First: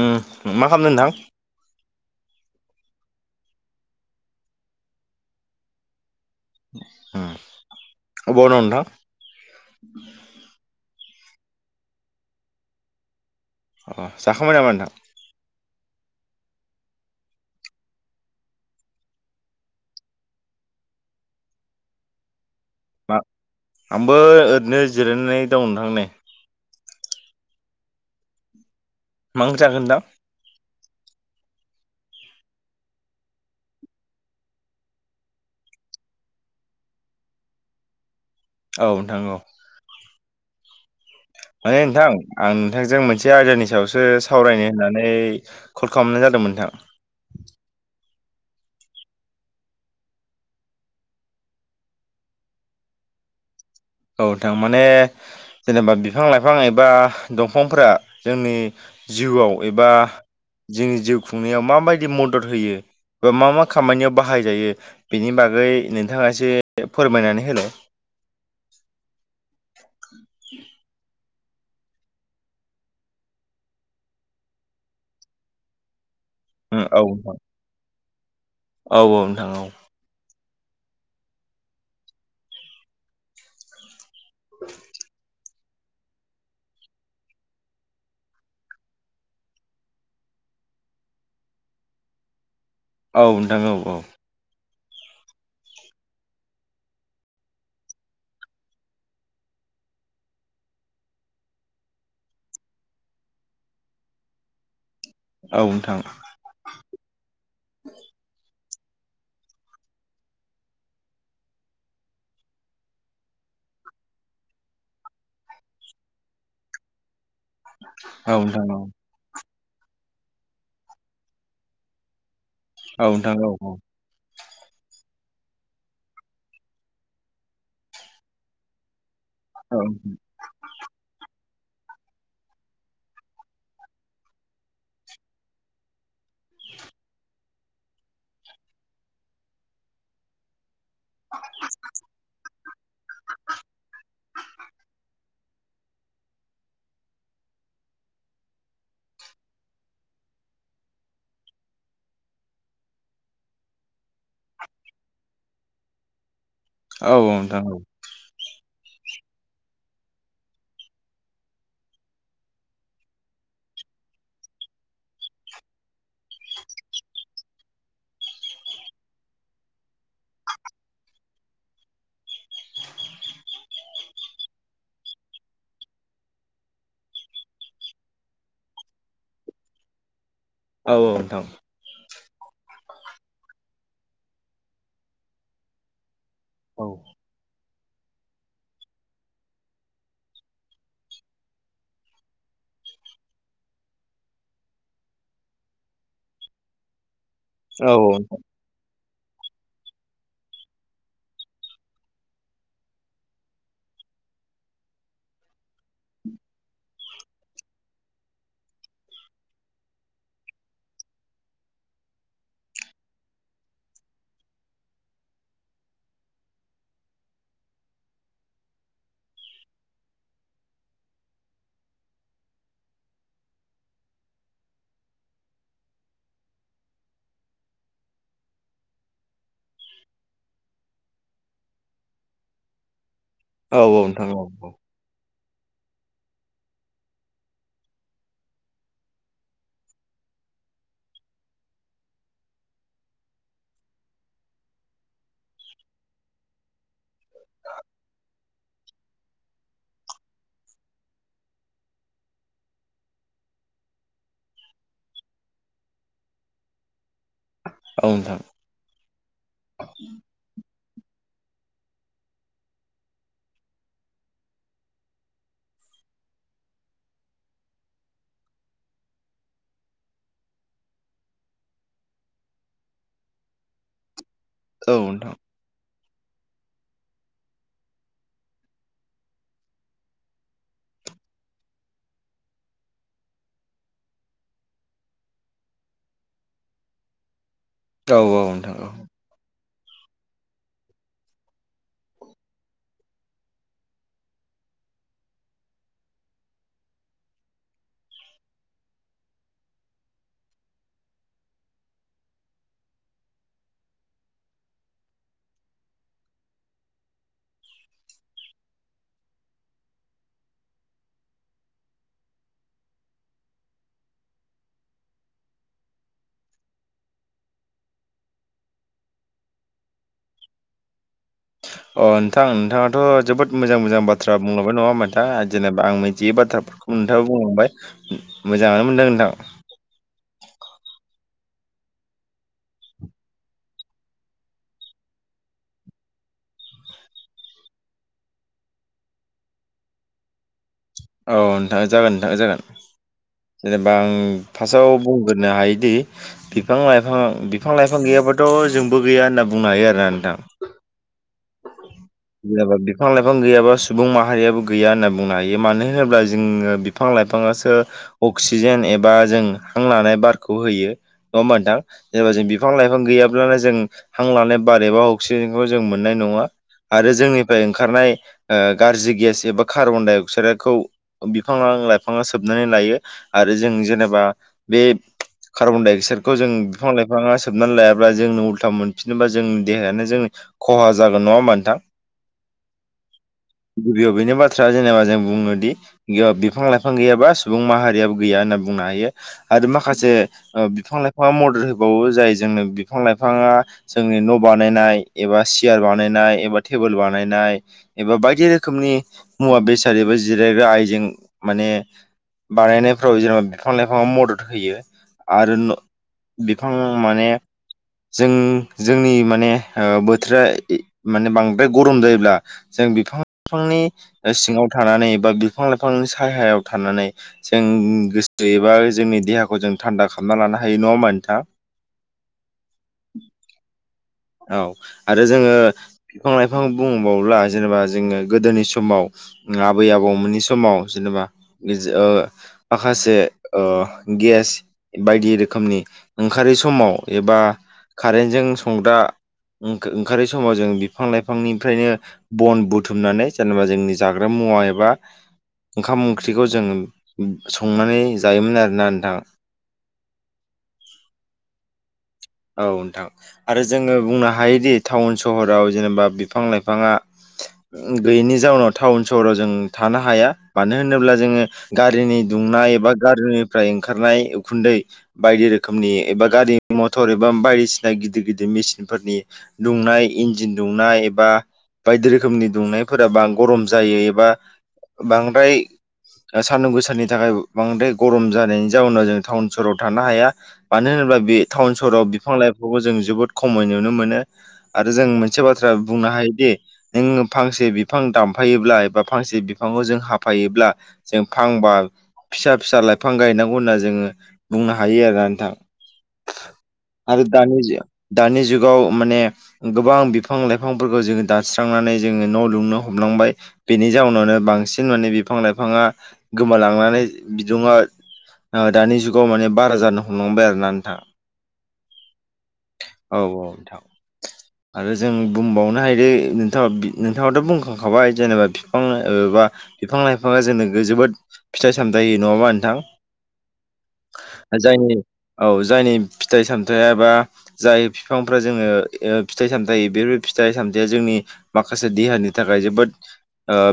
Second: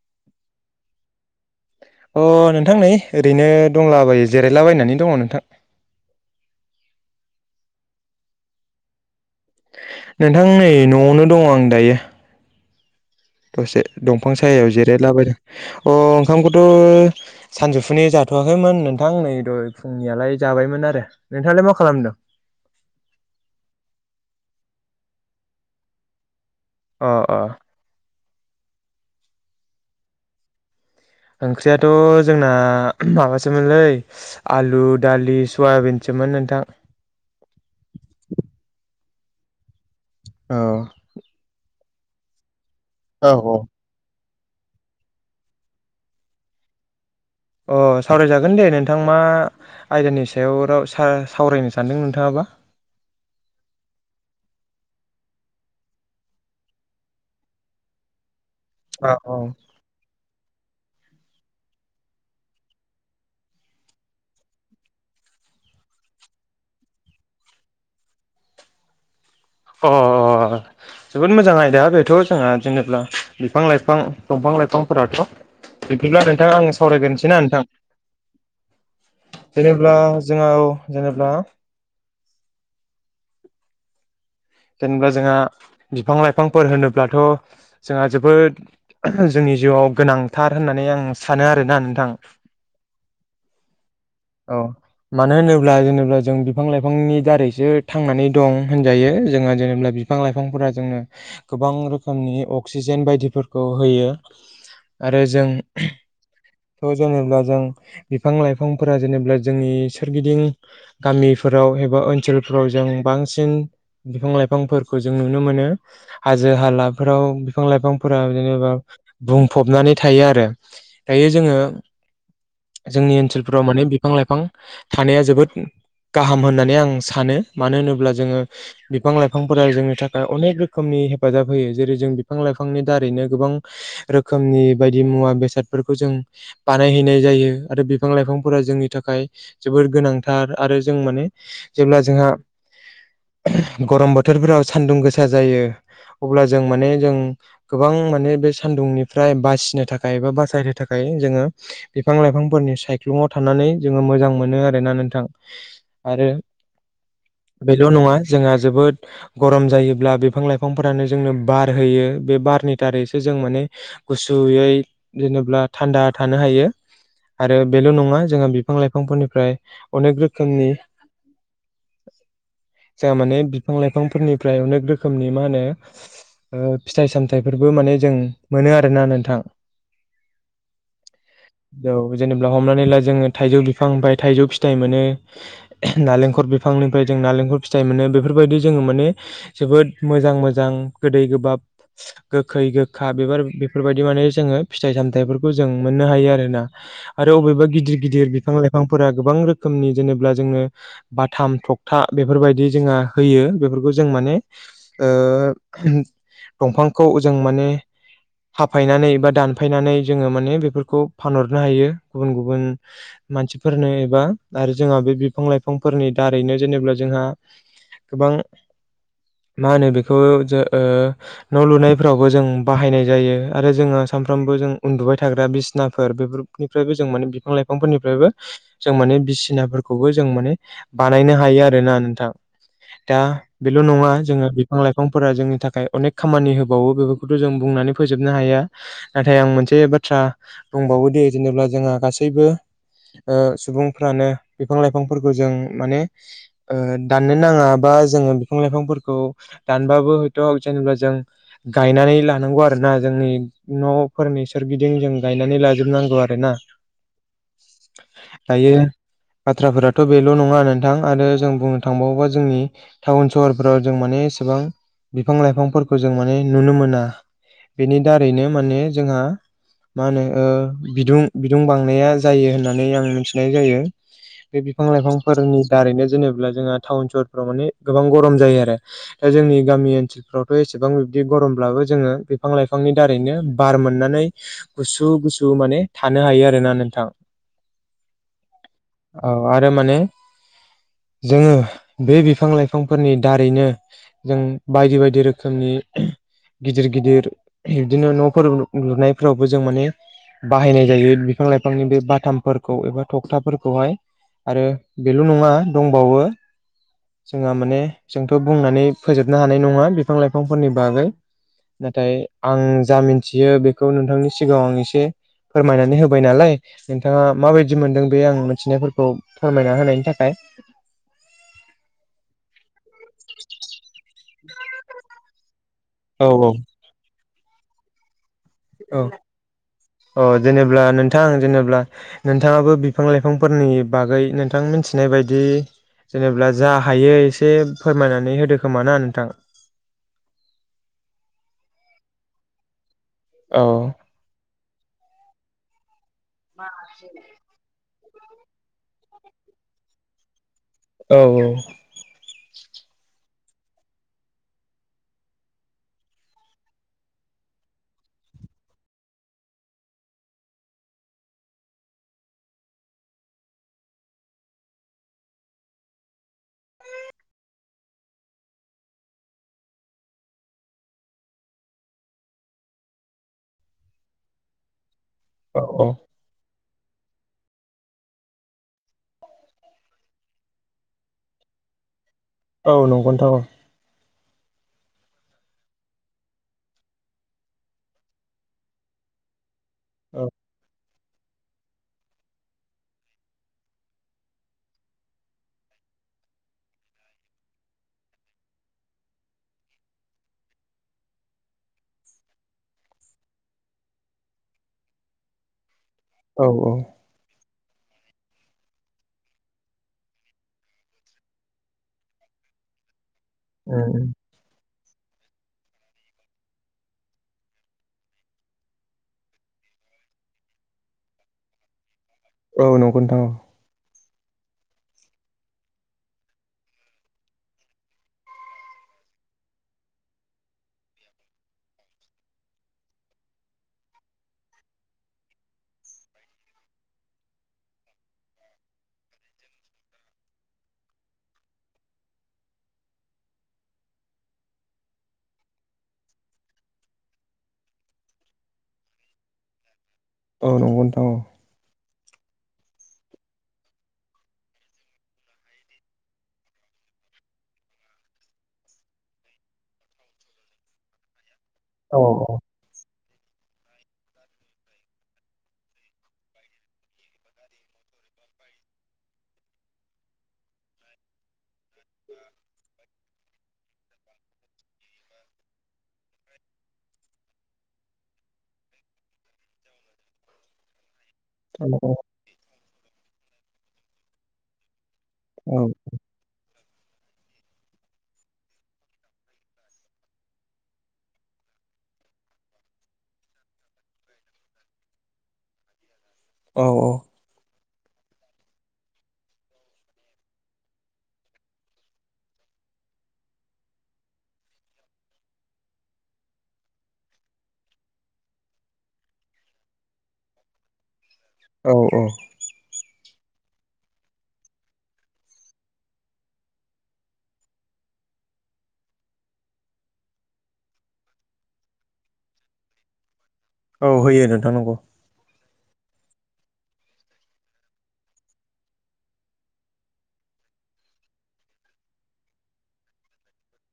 ओम मा खालामदों नोंथां? अ नोंथां नै ओरैनो दंलाबायो जिरायलाबायनानै दङ नोंथां औम अबाव दं नोंथां? नोंथां नै न'आवनो दङ आं दायो दसे अ दंफां जाखांबाय नामा सायायाव नोंथां जिरायला बायदों अ ओंखामखौथ' सानजौफुनि जाथ'वाखैमोन नोंथां नै दहय फुंनियालाय जाबायमोन आरो नोंथाङालाय मा खालामदों? मा आंबो ओरैनो जिरायनाय दं नोंथां नै अ अ मा ओंख्रि जाखो नोंथां? ओंख्रियाथ' जोंना माबासोमोनलै आलु दालि सयाबिनसो मोन नोंथां। औ नोंथां औ औ माने नोंथां आं नोंथांजों मोनसे आयदानि सायावसो सावरायनो होननानै कल खालामनाय जादोंमोन नोंथां। अ सावरायजागोन दे नोंथां मा आयदानि सायाव र सावरायनो सानदों नोंथाङाबा? औ थार माने जेनेबा बिफां लाइफां एबा दंफांफोरा जोंनि औ औ जिउआव एबा जोंनि जिउ खुंनायाव माबायदि मदद होयो‌? एबा मा मा खामानियाव बाहायजायो बेनि बागै नोंथाङा एसे फोरमायनानै होनो [inaudible] अ अ जोबोद मोजां आयदा बेथ' जोंहा जेनेबा बिफां लाइफां दंफां लाइफांफोराथ' बिदिब्ला नोंथांङा आंनो उम औ सावरायग्रोनोसै ना नोंथां? औ औ नोंथां औ जोङो जेनेबा जेनेबा जोंहा बिफां लाइफांफोर होनोब्लाथ' जोंहा जोबोद जोंनि जिउआव गोनांथार होननानै आं सानो आरोना नोंथां। औ नोंथां औ औ औ मानो होनोब्ला जेनेबा जों बिफां लाइफांनि दारैसो थांनानै दं होनजायो। जोङो जेनेबा बिफां लाइफांफोरा जोंनो गोबां रोखोमनि अक्सिजेन बायदिफोरखौ होयो। आरो जों औ नोंथां [unintelligible] जों जों बिफां लाइफां बिफांफोरा जेनेबा जोंनि सोरगिदिं गामिफोराव एबा ओनसोलफोराव जों बांसिन बिफां लाइफांफोरखौ जों नुनो मोनो हाजो हालाफोराव बिफां लाइफांफोरा औ नोंथां जेनेबा बुं फबनानै थायो आरो दायो जोङो औ जोंनि नोंथां औ ओनसोलफोराव माने बिफां लाइफां थानाया जोबोद गाहाम होननानै आं सानो मानो होनोब्ला जोङो बिफां लाइफांफोरा जोंनि थाखाय अनेक रोखोमनि हेफाजाब होयो जेरै जों बिफां लाइफांनि दारैनो गोबां रोखोमनि बायदि मुवा बेसादफोरखौ जों बानायहैनाय जायो आरो बिफां लाइफांफोरा जोंनि थाखाय जोबोर गोनांथार आरो जों माने जेब्ला जोंहा गरम बोथोरफोराव सान्दुं गोसा जायो अब्ला जों माने जों गोबां माने बे सानदुंनिफ्राय बासिनो थाखाय एबा बासायनो थाखाय जोङो बिफां लाइफांफोरनि सायख्लुमाव थानानै जोङो मोजां मोनो आरोना नोंथां। आरो औ औ नोंथां औ बेल' नङा जोंहा जोबोद गरम जायोब्ला बिफां लाइफांफोरानो जोंनो बार होयो बे बारनि दारैसो जों माने गुसुयै जेनेब्ला थान्दा थानो हायो। आरो बेल' नङा जोंहा बिफां लाइफांफोरनिफ्राय अनेक रोखोमनि जाहा माने बिफां लाइफांफोरनिफ्राय अनेक रोखोमनि मा होनो? फिथाइ सामथाइफोरबो माने जों मोनो आरोना नोंथां? औ औ नोंथां जेनेब्ला हमनानै ला जोङो थाइजौ बिफांनिफाय थाइजौ फिथाइ मोनो नालेंख खर औ बिफांनिफ्राय जों नालेंखर फिथाइ मोनो। बेफोरबायदि जोङो माने जोबोद मोजां मोजां गोदै गोबाब गोखै गोखा बेबार बेफोरबायदि माने जोङो फिथाइ सामथाइफोरखौ जों मोननो हायो आरो ना। आरो अबेबा औ गिदिर गिदिर बिफां लाइफां फोरा गोबां रोखोमनि जेनेब्ला जोङो बाथाम थखथा बेफोरबायदि जोंहा होयो बेफोरखौ जों माने ओ दंफांखौ जों माने हाफायनानै बा दानफायनानै जोङो माने बेफोरखौ फानहरनो हायो गुबुन गुबुन मानसिफोरनो एबा आरो जोंहा बे बिफां लाइफांफोरनि दारैनो जेनेबा जोंहा गोबां मा होनो बेखौ जो न' लुनायफ्रावबो जों बाहायनाय जायो आरो जोङो सानफ्रामबो जों उन्दुबाय थाग्रा बिसिनाफोर बेफोरनिफ्रायबो जों माने बिफां लाइफांफोरनिफ्रायबो जों माने बिसिनाफोरखौबो जों माने बानायनो हायो आरो ना नोंथां दा बेल' नङा नोंथां औ जोङो औ बिफां लाइफांफोरा जोंनि थाखाय अनेक खामानि होबावो बेफोरखौथ' जों बुंनानै फोजोबनो हाया नाथाय आं मोनसे बाथ्रा दंबावो दे जेनेब्ला जोंहा गासैबो सुबुंफ्रानो बिफां लाइफांफोरखौ जों माने दान नो नाङा बा जोङो लाइफांफोरखौ दानबाबो हय' जेनेब्ला जों गायनानै लानांगौ आरो ना जोंनि न'फोरनि सोरगिदिं जों गायनानै लाजोबनांगौ आरो ना औ नोंथां औ नोंथां दायो बाथ्राफोराथ' बेल' नङा नोंथां आरो जों बुंनो था थांबावोबा जोंनि टाउन सहरफ्राव जों माने एसेबां बिफां लाइफांफोरखौ जों माने नुनो मोना बेनि दारैनो माने जोंहा मा होनो बिदुं बिदुं बांनाया जायो होननानै आं मिथिनाय जायो बे बिफां औ लाइफांफोरनि दारैनो जेनेब्ला जोंहा टाउन सहरफ्राव माने गोबां गरम जायो आरो दा जोंनि गामि ओनसोलफ्रावथ' एसेबां बिबदि गरमब्लाबो जोङो बिफां लाइफांनि दारैनो बार मोननानै गुसु गुसु माने थानो हायो आरोना नोंथां औ औ नोंथां दा माने जोङो बे बिफां लाइफांफोरनि दारैनो जों बायदि बायदि रोखोमनि गिदिर गिदिर बिदिनो न'फोर लुनायफोरावबो जों माने बाहायनाय जायो बिफां लाइफांनि बे बाथामफोरखौ एबा थखथाफोरखौहाय आरो बेल' नङा दंबावो जोंहा माने जोंथ' बुंनानै फोजोबनो हानाय नङा बिफां लाइफांफोरनि बागै नाथाय आं जा मिथियो बेखौ नोंथांनि सिगाङाव आं एसे फोरमायनानै होबाय नालाय नोंथाङा माबायदि मोनदों बे आं मिथिनायफोरखौ फोरमायना होनायनि थाखाय [inaudible] अ नोंथां नोंथाङाथ' जोबोद मोजां मोजां बाथ्रा बुंलांबाय नङा होमबा नोंथां जेनेबा आं औ मोनथियि औ बाथ्राफोरखौ नोंथाङा बुंलांबाय मोजाङानो औ मोनदों नोंथां अ जेनेबब्ला नोंथां जेनेब्ला नोंथाङाबो बिफां लाइफांफोरनि बागै नोंथां मिथिनाय बे बायदि जेनेब्ला जा हायो एसे फोरमायनानै होदो खोमा ना नोंथां [inaudible] औ नोंथां जागोन नोंथां जागोन औ जेनेबा आं फार्स्टआव बुंग्रोनो हायोदि बिफां लाइफां बिफां लाइफां गैयाबाथ' जोंबो गैया होनना बुंनो हायो आरोना नोंथां औ जेनेबा बिफां लाइफां बिफां गैयाबा सुबुं माहारियाबो गैया होनना बुंनो हायो मानो होनोब्ला जोङो बिफां लाइफाङासो अक्सिजेन एबा जों हां लानाय बारखौ होयो नङा होनबा नोंथां जेनेबा जों बिफां लाइफां गैया गैब्लानो जों हां लानाय बार एबा अक्सिजेनखौ जों मोननाय नङा आरो जोंनिफ्राय ओंखारनाय ओ गाज्रि गेस एबा कार्बन-डाइ-अक्साइडखौ बिफाङा बिफां लाइफाङा सोबनानै लायो आरो जों जेनेबा बे औ कार्बन औ डाइ अक्साइडखौ जों बिफां लाइफाङा सोबनानै लायाब्ला जोंनो उल्था मोनफिनोबा जोंनि देहायानो जों खहा जागोन नङा होमबा नोंथां औ नंगौ नोंथां औ गिबियाव बेनो बाथ्रा जेनेबा जों बुनो दि बिफां लाइफां गैयाबा सुबुं माहारियाबो गैया होनना बुंनो हायो आरो माखासे बिफां लाइफां बिफाङा मदद होबावो जायो जोंनो बिफां लाइफाङा जोंनि न' बानायनाय एबा सियार बानायनाय एबा टेबोल बानायनाय एबा बायदि रोखोमनि मुवा बेसाद एबा जिरायग्रा आयजें माने बानायनायफ्राव जेनेबा बिफां लाइफाङा मदद होयो आरो न' औ औ बिफां माने जों जोंनि माने ओ बोथोरा माने बांद्राय गरम जायोब्ला जों बिफां लाइफांनि औ सिङाव थानानै एबा बिफां लाइफांनि सायहायाव थानानै जों गोसो एबा जोंनि देहाखौ जों थान्दा खालामना लानो हायो नङा होमबा नोंथां? औ नंगौ नोंथां औ औ आरो जोङो बिफां लाइफां बुंबाव्ला जेनेबा जोङो गोदोनि समाव आबै आबौमोननि समाव जेनेबा माखासे ओ गि गेस बायदि रोखोमनि ओंखारै समाव एबा कारेन्टजों संग्रा ओंखारै समाव जों बिफां लाइफांनिफ्रायनो बन बुथुमनानै जेनेबा जोंनि जाग्रा मुवा एबा ओंखाम ओंख्रिखौ जों संनानै जायोमोन आरोना नोंथां। औ नंगौ नोंथां औ औ नोंथां आरो जोङो बुंनो हायोदि टाउन सहराव जेनेबा बिफां लाइफाङा गैयैनि जाउनाव टाउन सहराव जों थानो हाया। मानो होनोब्ला जोङो औ गारिनि दुंनाय एबा गारिनिफ्राय ओंखारनाय उखुन्दै बायदि रोखोमनि एबा गारि म थर एबा बायदिसिना गिदिर गिदिर मेसिनफोरनि दुंनाय इन्जिन दुंनाय एबा बायदि रोखोमनि दुंनायफोरा बा गरम जायो एबा बांद्राय सान्दुं गोसनि थाखाय बांद्राय गरम जानायनि जाउनाव जों टाउन सहराव थानो हाया मानो होनोब्ला बे टाउन सहराव बिफां लाइफांखौ जों जोबोद खमै नुनो मोनो। आरो जों मोनसे औ बाथ्रा बुंनो हायोदि जोंङो फांसे बिफां दानफायोब्ला एबा फांसे बिफांखौ जों हाफायोब्ला जों फांबा फिसा फिसा लाइफां गायनांगौ होनना जोङो बुंनो हायो आरो ना नोंथां। औ आरो दानि जे दानि जुगाव माने गोबां बिफां लाइफांफोरखौ जोङो दानस्रांनानै जोङो न' लुनो हमो। हमलांबाय बेनि जाउनावनो बांसिन माने बिफां लाइफाङा गोमालांनानै बिदुङा दानि जुगाव माने बारा जानो हमलांबाय आरो ना नोंथाङा। औ औ औ औ नोंथां आरो जों बुंबावनो हायोदोंथ नोंथाङाथ' बुंखांखाबाय जेनेबा बिफां औ बा बिफां लाइफाङा जोंनो जोबोद फिथाइ सामथाय होयो नङाबा नोंथां औ होयो नोंथां नंगौ जायनि औ जायनि फिथाइ सामथायाइ बा जाय बिफांफ्रा जोङो फिथाइ सामथाय बेफोर फिथाइ सामथाय जों नि माखासे देहानि थाखाय जोबोद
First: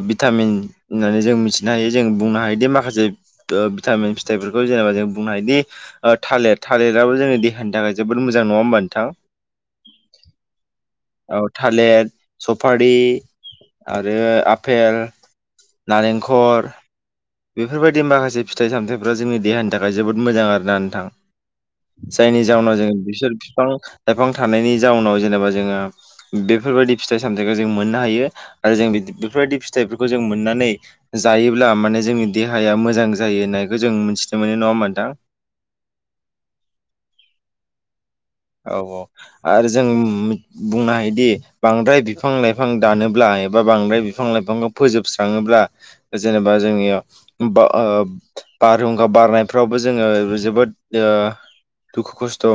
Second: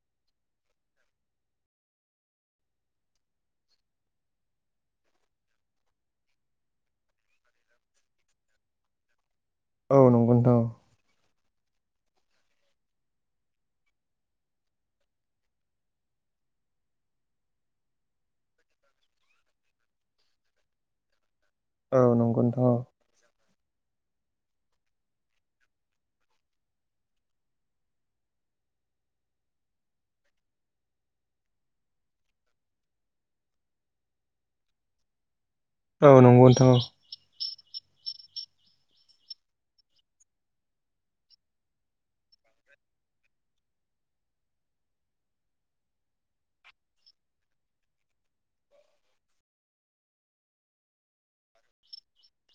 भिटामिन होननानै जों मिथिनो हायो जों बुं हायोदि माखासे फिथायफोरखौ जेनेबा जों बुंनो हायोदि थालिर थालिर दाबो जोंनि देहानि थाखाय जोबोर मोजां नङा होमबा नोंथां? औ नंगौ नोंथां औ थालिर सफारि आरो आपेल नारेंखर बेफोरबायदि माखासे फिथाइ सामथायाइफ्रा जोंनि देहानि थाखाय जोबोद मोजां आरोना नोंथां। औ नंगौ जायनि नोंथां जाहोनाव जों बिसोर बिफां लाइफां थानायनि जाउनाव जेनेबा जोङो बेफोरबायदि फिथाइ सामथायाइखौ जों मोननो हायो। आरो जों बेफोरबायदि फिथाइफोरखौ जों मोननानै जायोब्ला माने जोंनि देहाया मोजां जायो ना। नायखौ जों मिथिनो मोनो नङा होनबा नोंथां। औ नंगौ नोंथां औ औ औ आरो जों बुंनो हायोदि बांद्राय बिफां लाइफां दानोब्ला बा बांद्राय बिफां लाइफांखौ फोजोबस्राङोब्ला जेनेबा जोंनियाव बा बारहुंखा बारनायफ्रावबो जोङो जोबोद दुखु खस्थ'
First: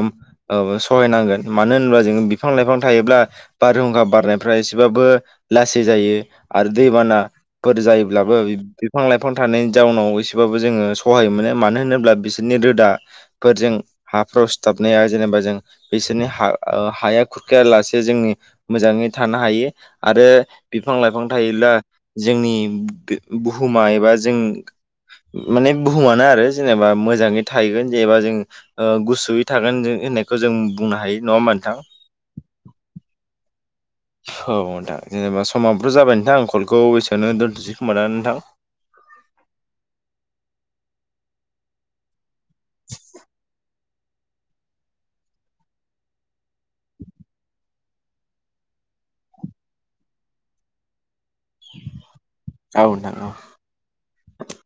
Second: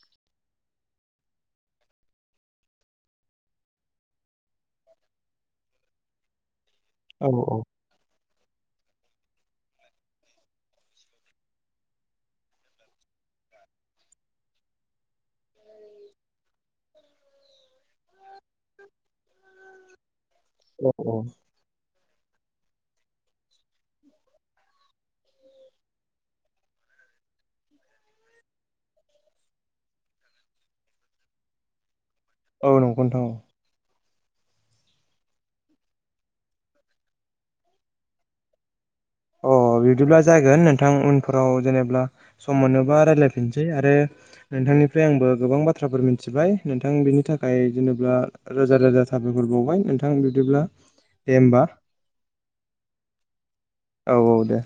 सहायनांगोन मानो होनोब्ला जोंङो बिफां लाइफां थायोब्ला बारहुंखा बारनायफ्रा एसेबाबो लासै जायो आरो औ दैबानाफोर जायोब्ला बिफां लाइफां थानायनि जाउनाव एसेबाबो जोङो सहाय मोनो मानो होनोब्ला बिसोरनि रोदा फोरजों हाफ्राव सिथाबनाया जेनेबा जों बिसोरनि हाया खुरखाया लासे जोंनि मोजाङै थानो हायो आरो औ बिफां लाइफां थायोब्ला जोंनि बुहुमा एबा जों माने बुहुमानो आरो जेनेबा मोजाङै थाहैगोन जेनेबा जों गुसुयै थागोन जों होननाय खौ जों बुंनो हायो नङा होनमा नोंथां। औ नंगौ नोंथां। औ नोंथां जेनेबा समाबोथ' जाबाय नोंथां आ कलखौ एसेबयावनो दोनथ'नोसै खोमा दा नोंथां। [inaudible] अ बिदिब्ला जागोन नोंथां उनफोराव जेनेबा सम मोनोबा राय्लायफिनसै आरो नोंथांनिफ्राय आंबो गोबां बाथ्राफोर मिथिबाय नोंथां बिनि थाखाय जेनेबा रोजा रोजा साबायखर बावबाय नोंथां बिदिब्ला दे होमबा औ नोंथां औ। औ औ दे।